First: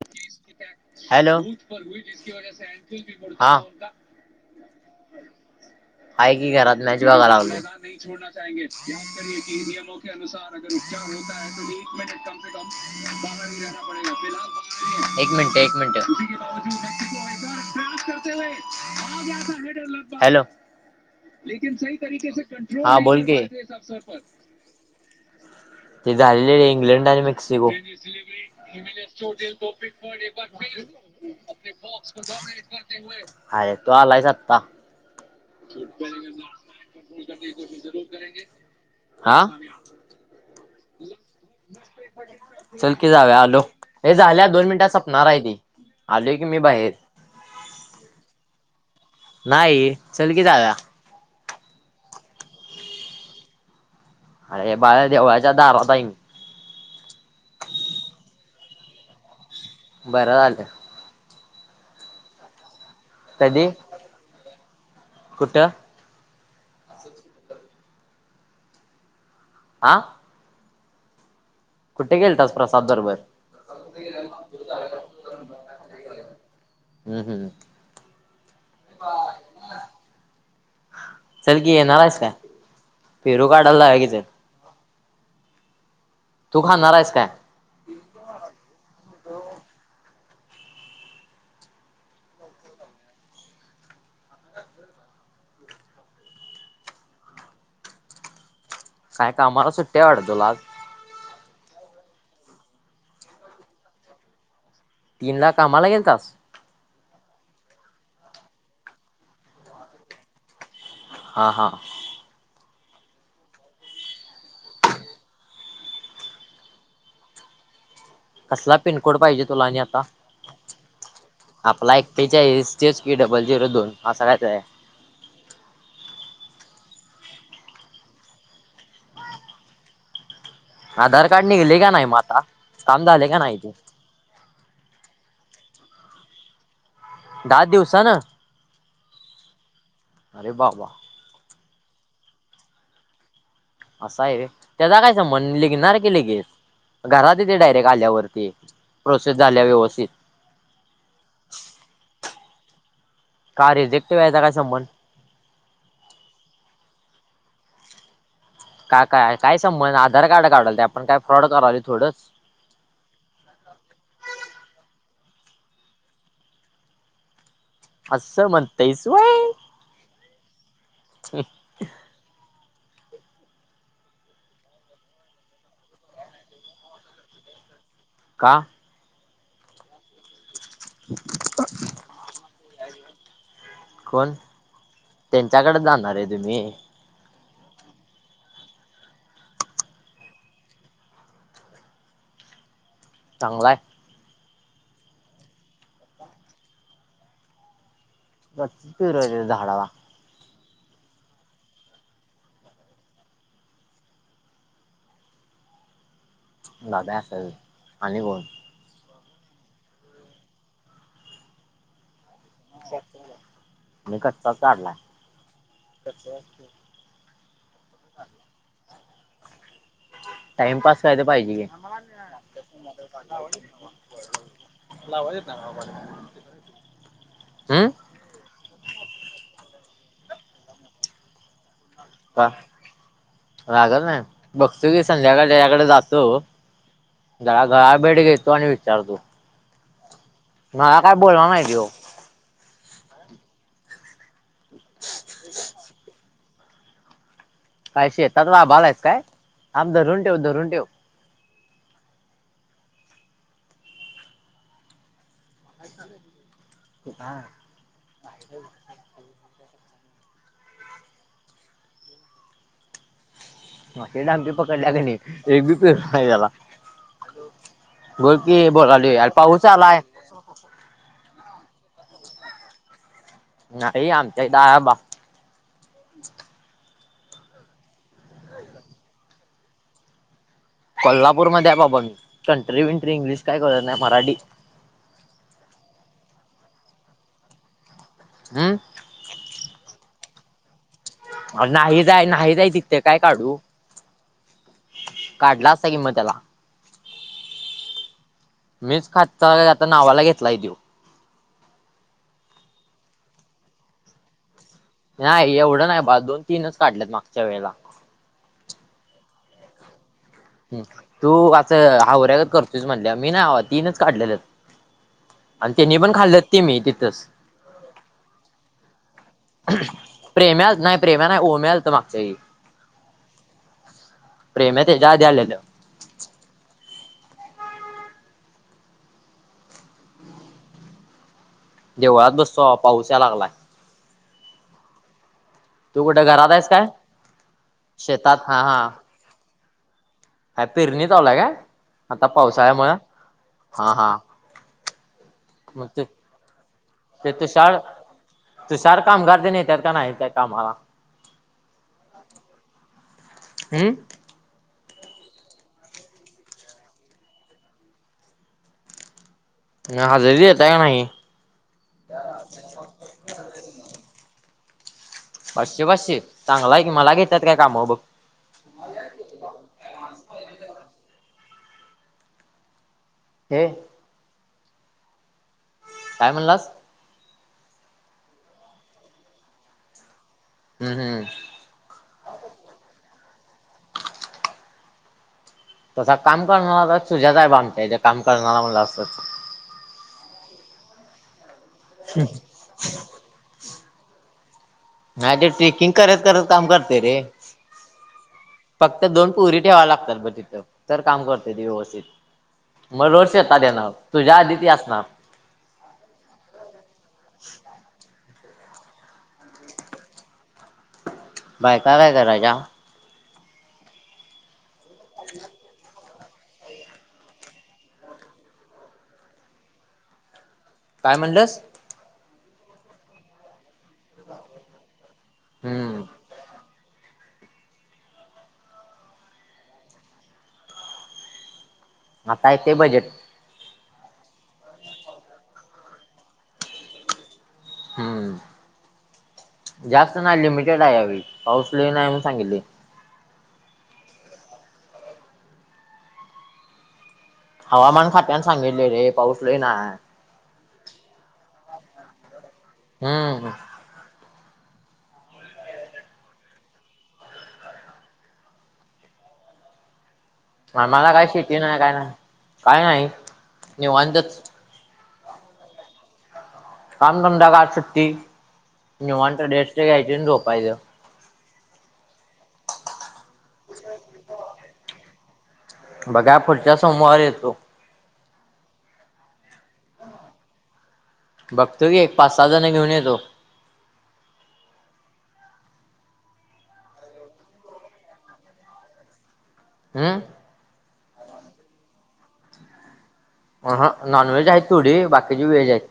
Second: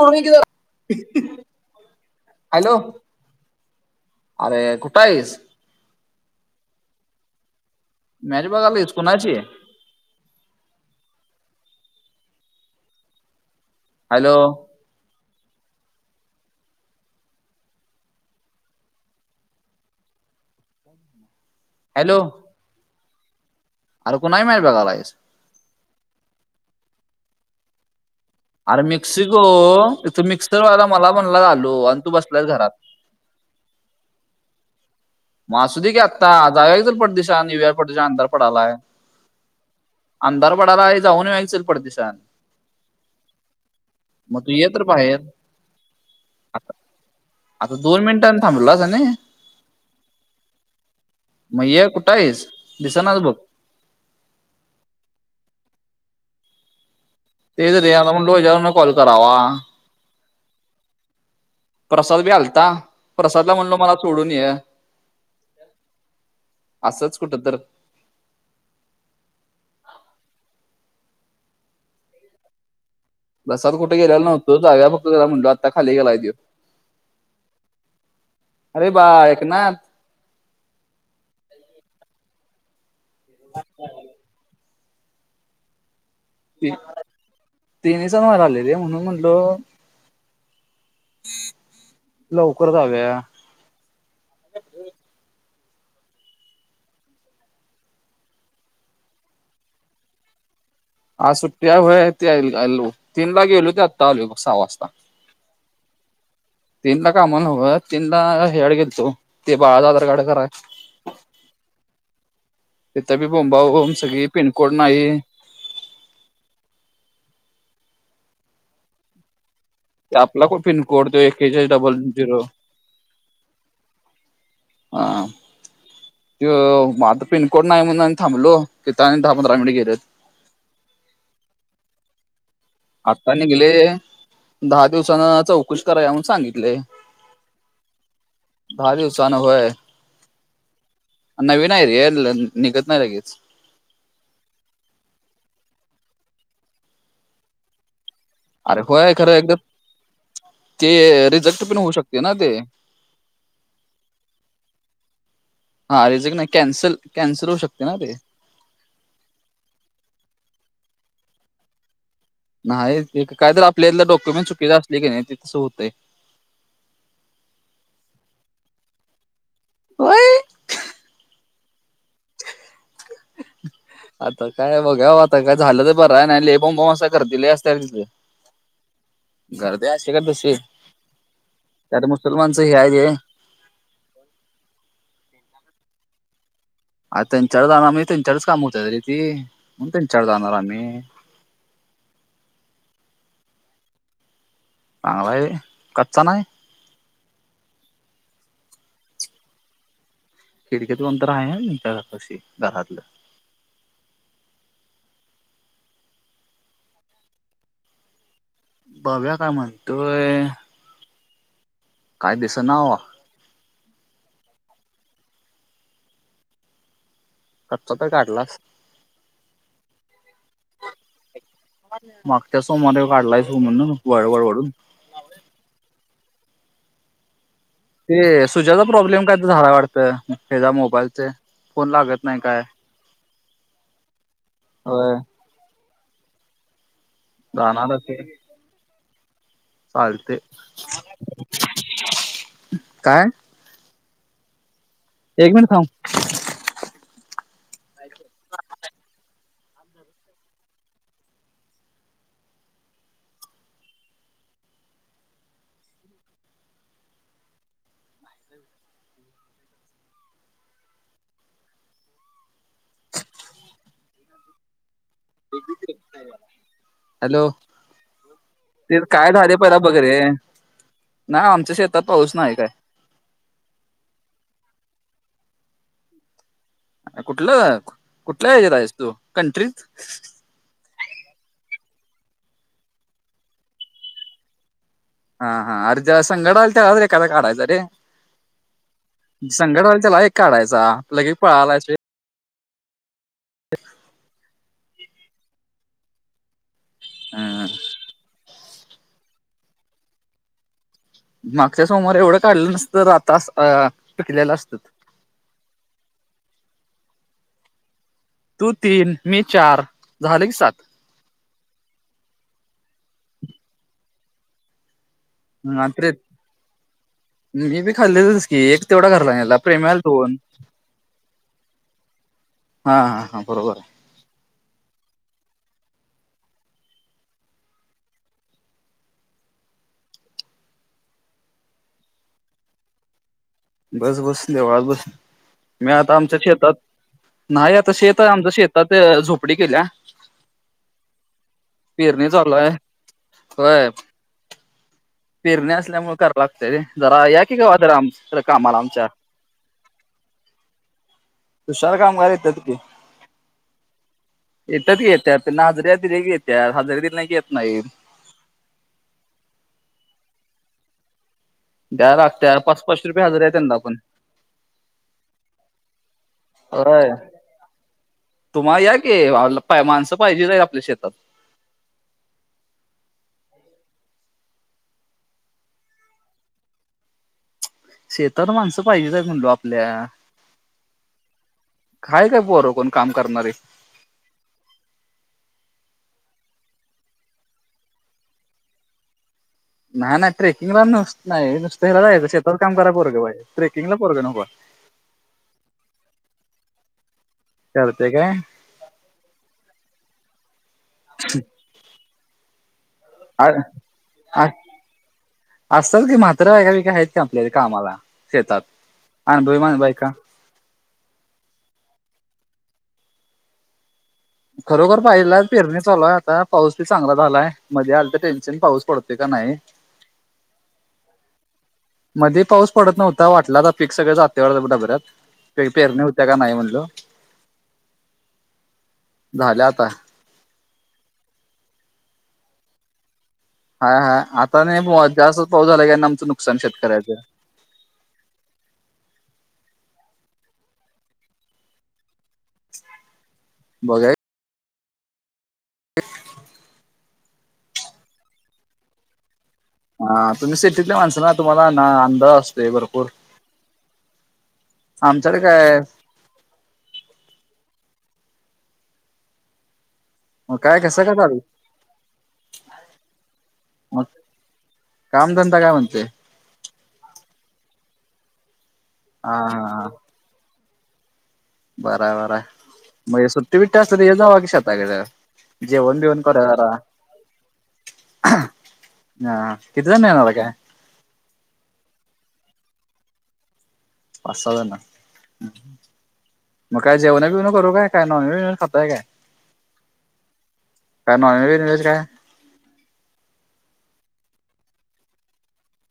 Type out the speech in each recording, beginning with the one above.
सोडून की जरा हॅलो हॅलो हा. अरे कुठं आहेईस. हाय की घरात मॅच बघायला लागलं. मॅच बघायलायस कुणाची कमगाी राना पडे हॅलो फिल [inaudible] एक मिनिट एक मिनिट. हॅलो. हॅलो हा बोल की. अरे कोणाची मॅच बघायला. ते झालेले इंग्लंड आणि मेक्सिको. अरे मेक्सिको इथ मिक्सरवाला मला म्हणला आलो आणि तू बसलास घरात. हाय तू आलायस आत्ता. असू दे की आता जाऊया चल पटदिशी आणि युवा परदेशी अंधार पडायला. हा अंधार पडाला आहे जाऊन युया चल पट दिशान. चल की जाऊया आलो. हे मग झाल्या तू दोन ये तर मिनिटात बाहेर सपणार आहे ती आल की मी आता बाहेर. आता दोन मिनिटांनी थांबस आणि. नाही चल की जाऊया. म ये कुठं आहेस दिसनास बघ. अरे बाळ देवळाच्या दारात हाय की. तेच रे आता म्हणलं ह्याच्यावरून कॉल करावा. बरं झालं. प्रसाद बी आलता प्रसादला म्हणलो मला सोडून ये. कुठ. असंच कुठं तर. आ. कुठे गेल तात प्रसाद बरोबर. प्रसाद कुठे गेलेला नव्हतं जाग्याव फक्त त्याला म्हणलो आता खाली गेलाय तो. हम हम. अरे बाळ ऐक ना. चल की येणार आहेस का पेरू काढायला जाऊया की चल. तू ति- खाणार आहेस काय. तिन्ही सांज व्हायला आली रे म्हणून म्हणलो. लवकर जाऊया. काय कामाला सुट्टी आहे वाटतं तुला आज. आज सुट्टी आहे व्हय ते आय आलो तीनला गेलो ते आत्ता आलो सहा वाजता. तीन ला कामाला गेलतास. तीनला कामाला न्हव तीनला हेसाडी गेलतो ते बाळाला आधार कार्ड कराय. हा हा. तिथ बी बोंबा सगळी पिनकोड नाही. कसला पिनकोड पाहिजे तुला आणि यात. ते आपला कोड पिनकोड तो एकेचाळीस डबल झिरो. एकटेचाळीस तेच की, डबल झिरो दोन असा काही तरी आहे. हा. त्यो म आता पिनकोड नाही म्हणून आणि थांबलो तिथ आणि दहा पंधरा मिनिट गेल. आधार कार्ड निघले का नाही म आता. काम झाले आता का नाही नीघले ते दहा दिवसान चौकशी करा या म्हनून सांगितलय. दहा दिवसानं दहा दिवसांन व्हय. अरे बाबा नवीन आहे रे निघत नाही लगेच. असं आहे व्हय, त्याचा काय संबंध निघणार की लगेच घरात येते डायरेक्ट आल्यावरती. अरे होय प्रोसेस खरंय तर, झाल्या व्यवस्थित ते रिजेक्ट पण होऊ शकते ना ते. का रिजेक्ट व्हायचा काय संबंध. हा रिजेक्ट नाही कॅन्सल कॅन्सल होऊ शकते ना ते. का काय काय संबंध आधार कार्ड काढायल तो आपण काय फ्रॉड करायलो थोडंच. नाही काय तर आपल्यातल डॉक्युमेंट चुकीच असले की नाही की तसं होतंय. असं म्हणतईस वय. व्हय. ह. आता काय बघाव आता काय झालं तर बरं आहे नाही ले बॉम बॉम असं करतील लइ असत तिथल. का? गर्दी असते गा नुसती त्यात मुसलमानच एरिया आहे. कोण त्यांच्याकड जाणार आहे तुम्ही. आ त्यांच्याकडं जाणार म्हणजे त्यांच्याकडच काम होतात र ती म्हणून त्यांच्याकड जाणार आम्ही. चांगलाय. व्हय कच्चा नाही. कच्चे पेरू आहे रे झाडाला. खिडकीतून अंतर आहे मी घरापाशी दारातल. दादया असल आणि कोण. बग्या काय म्हणतंय. काय दिसना आवा मी कच्चाच काढला. [unintelligible] कच्चा तर काढलास. टाइमपास काय तर पाहिजे की मग त्या सोमवारी काढलाय स म्हणून वळवळ वडून. लावायला नाही येत मला कॉलिंग तिकडंन येतोय, हम्म. ते सुजाचा प्रॉब्लेम काय तर झाला वाटतं त्याच्या मोबाईलचे फोन लागत नाही का काय लागत नाय, बघतो की होय संध्याकाळ त्याच्याकडे जातो गळा जाणार गळाभेट ते घेतो आणि विचारतो. चालते. मला काय बोलला नाही त्यो. काय? एक मिनिट थांब. काय शेतात, राबालायस काय? आप धरून ठेव धरून ठेव का. [unintelligible] म दमट पकडल्या का नाही एक बी पेर नाही त्याला. हॅलो बोल की ते बोलालोय काय झाले पाऊस पहिला बघ आलाय. रे नाही आमच्या शेतात पाऊस नाही काय. नाही आमच्या इथ आहे बा. कुठलं कुठला याच्यात आहेस तू कंट्रीत? कोल्हापूरमध्ये आहे बाबा मी कंट्री विंट्री इंग्लिश काय कळत नाही मराठी. हा, हा अर् संगड आलता एखादा काडायत रे. हम्म. संगटवा त्याला एक काढायचा. लगे पळाला नाही जाय, नाही जाय तिथे काय काढू? काढला असता कि म त्याला. हम्म. मीच खात चालय आता नावाला घेतला आहे तो. मागच्या समवारी एवढं काढलं नसतं आता पिकलेलं असतं. नाही एवढं नाही बा दोन, तीनच काढलेत मागच्या वेळेला. तू तीन, मी चार. झालं की सात ह तू असं हावऱ्यागत करतुस म्हटल्या मी ना हवा तीनच काढलेले. आणि अं, त्यांनी पण त्रे खाल्लं ते मी तिथंच. मी बी खाल्लेचस की एक तेवढा घरलाला प्रेमला दोन. प्रेम्या नाही प्रेम्या नाही ओम्या आलतं मागच्या वेळी. हा, हा, हा, बरोबर. प्रेमया त्याच्या आधी आलेलं. देवळात बसतो पाऊस या लागलाय. बस, बस देवाळात बस. मी तू आता कुठं आमच्या घरात आहेस शेतात काय? नाही आता शेत शेतात आमच्या हा हा शेतात झोपडी केल्या. पेरणी चालु हाय काय आता पेरणी चालू आहे पावसाळ्यामुंळ होय हा, हा. पेरणी मग ते असल्यामुळे करां लागतेयरे जरा या कि गावा कड आम कामाला तुसार आमच्या कामगार दिन येतात का नाही त्या कामाला. तुशार कामगार येतात की. हम्म. येतात घेत्या त्यांना नाजऱ्या दिल्याकी येत्यात हजरीे दिली नाही की येत नाही. ना हजेरी देता आहेेतय का नाही? द्या लागता पाच, पाच रुपये हजार आहे त्यांंना पण. पाचशे, पासशे चांगला आहे की होय मला घेतात काय काम बघ. तुम्हाला या कि माणसं पाहिजेच आपल्या शेतात. हे. काय म्हणलास. शेतात माणसं पाहिजेच आहे म्हणलो आपल्या. हम्म, हम्म. हाय काय पोर कोण काम करणारे तसा काम करणारा तर सुजाच आहे बग आमच्या इथे काम करणारा म्हणालास तर नाही, नाही ट्रेकिंगला नुसत नाही नुसत्याला जायच शेतताात काम करणार पोरग पाहिजे ट्रकिंगला पोरं नको. नाही ते ट्रेकिंग करत, करत काम करते रे. करते काय. फक्त दोन पोरी ठेवाय लागतात बग तिथं तर काम करते ती व्यवस्थित. मग रोज आ- शेतात येनार तुझ्या आधी ती असणार. असताय की म्हाताऱ्या बायका बियका आहेत की आपल्यात कामाला शेतात अनुभवी बायका बायका काय करायच्या? खरोखर पाहिजेल ए... पेरणी चालूय आता पाऊस बी चांगला झालाय... मध्ये आलतं टेन्शन... पाऊस पडतोय का नाय काय म्हणलंस? मध्ये पाऊस पडत नव्हता... वाटलाता पिक सगळं जातयं वाटतं डबड्यात... पे... पेरण्या हम्म होत्या का नाय म्हणलं - झाल्या आता आता येतंय बजेट हा हा आता नाय बुवा... जास्त पाऊस झाला कि आमचं नुकसान शेतकऱ्याचं हम्म... जास्त नाय लिमिटेड ए ह्यावेळी... पाऊस लय न्हाई म्हणून सांगितलय बघाय [unintelligible] हवामान खात्यानं... सांगितलय रे... पाऊस लय नाय हा... तुम्ही सिटीतले माणसं ना... तुम्हाला ना अंंदाज अस हम्म ह आमच्याकडे काय मग कसं आम्हाला काय चालू शेती नाय.... काय नाय... काय नाई मग निवांतच कामधंदा काय म्हणतोय? काम धंदा काय... आज सुट्टी... हा निवांत रेस्ट हा घ्यायची अनं झोपायचं बरा बर ए... मग सुट्टी बिट्टी असली की येत जावा की शेताकडं जेवण बिवण बघा करुया जरा पुढच्या सोमवारी येतो हा... किती जण येणार ए काय? बघतोय की एक पाच सहा जण घेऊन येतो. पाच सहा जण मग काय जेवणं बेवनं करू काय? काय नॉनव्हेज वैगेरे खाताय काय? हम काय नॉनव्हेज वैगेरे काय? अहं.. नॉन व्हेज आहे थोडी... बाकीची व्हेज आहेत.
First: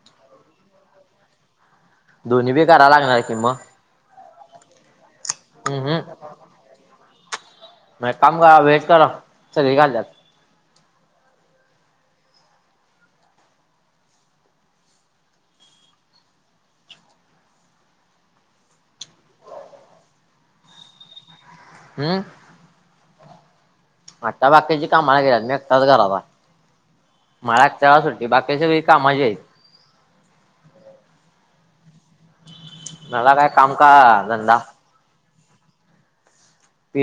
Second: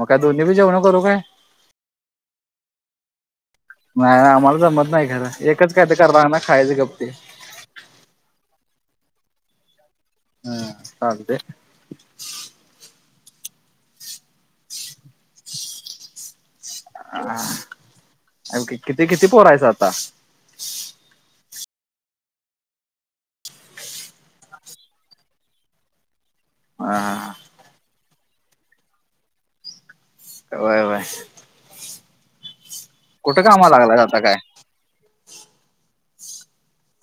मग काय दोन्ही बी जेवणं करू काय? दोन्ही बी करायला लागणार कि मग नाय नाय आम्हाला जमत नाय खरं... एकच हम्म काय ते करणार खायचं गपचिप मग एक काम करा... व्हेज करा... सगळी खात्यात हा... चालतय हा... आणखी किती किती पोरं हायसा आता? हु आता बाकीची कामाला गेल्यात... मी एकटाच घरात ए हा मलाच तेव्हा सुट्टी... बाकी सगळी कामाची हायेत. व्हय व्हय. मला काय... काम कामाला का लागला आता काय धंदा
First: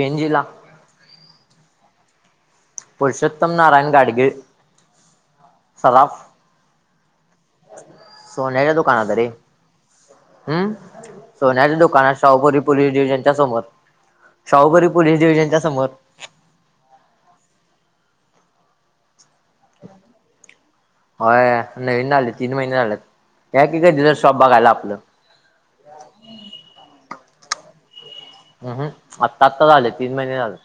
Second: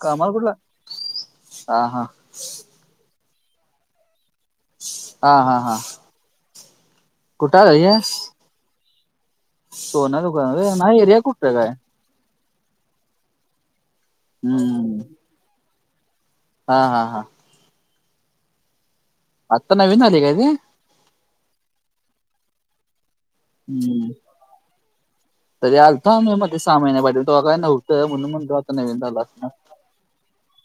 कामावर ला कुठलं... हा... हा पुरषोत्तम नारायण गाडगिळ. हा हा हा. कुठं हायेस? सोन्याच्या दुकानात रे... दुकान हु... व्हय. नाही एरिया कुठं काय सोन्याच्या दुकानात शाहुपुरी पोलीस डिव्हिजनच्या समोर... शाहुपुरी हम्म पोलीस डिव्हिजनच्या समोर हा हा हा आता नवीन आली काय ते? होय नवीन आलय तीन महिने झालेत या की कधी हम्म तर शॉप बघायला आपलं तरी आलताम्ही मध्ये सामान्या पाहिे तो काय नव्हतं म्हणून म्हण हम् हम आत्ता आता झाले तीन महिने झाले.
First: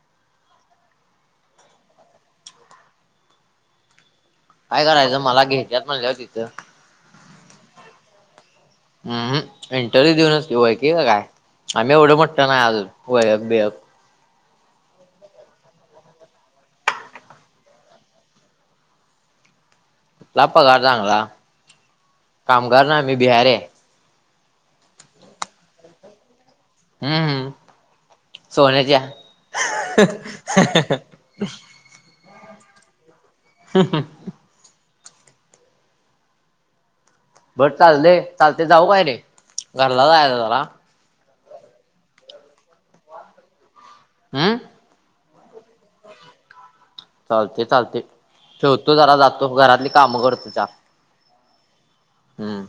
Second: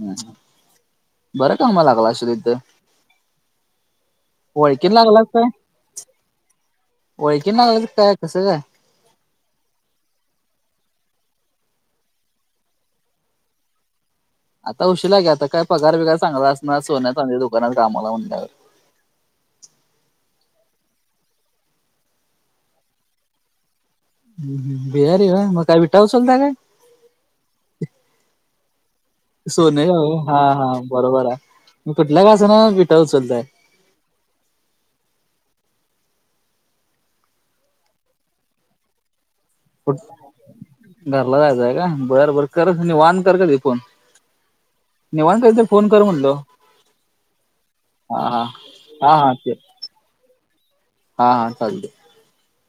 हम् बरं कामाला लागलास तू तिथ काय करायचं लागला काय मला घ्यायच्यात म्हणल्यावर तिथं. ओळखीन लागलायस काय काय कस काय हम् इंटरव्ह्यू देऊनच ओळखीचं काय आम्ही एवढं मोठ नाय अजून ओळख बीळक. आता उशशीरा घे आता काय पगार पिगार चांगला असणार सोन्या चांद्या दुकानात कामाला म्हटल्यावर. ला पगार चांगला कामगार ना मी बिहारी आहे. हम् हम बिहारी हाय मग काय विटा उचालता काय. हम्म हम्म सोन्याच्या सोन हा हा बरोबर आहे म कुठल्या का असेना विठा उचलताय. हम्म हम्म. भर चालले चालते जाऊ काय रे कुठ घरला जायच जरा घरला जायचंय का बरबर करत निवांत कर कर त फोन. हम्म. निवांत कधीतर तर फोन कर म्हणलो. चालते चालते हा हा ठेवतो जरा हा हा जातो ते घरातली कामं करतो चार. हा हा चालतय. हम्म.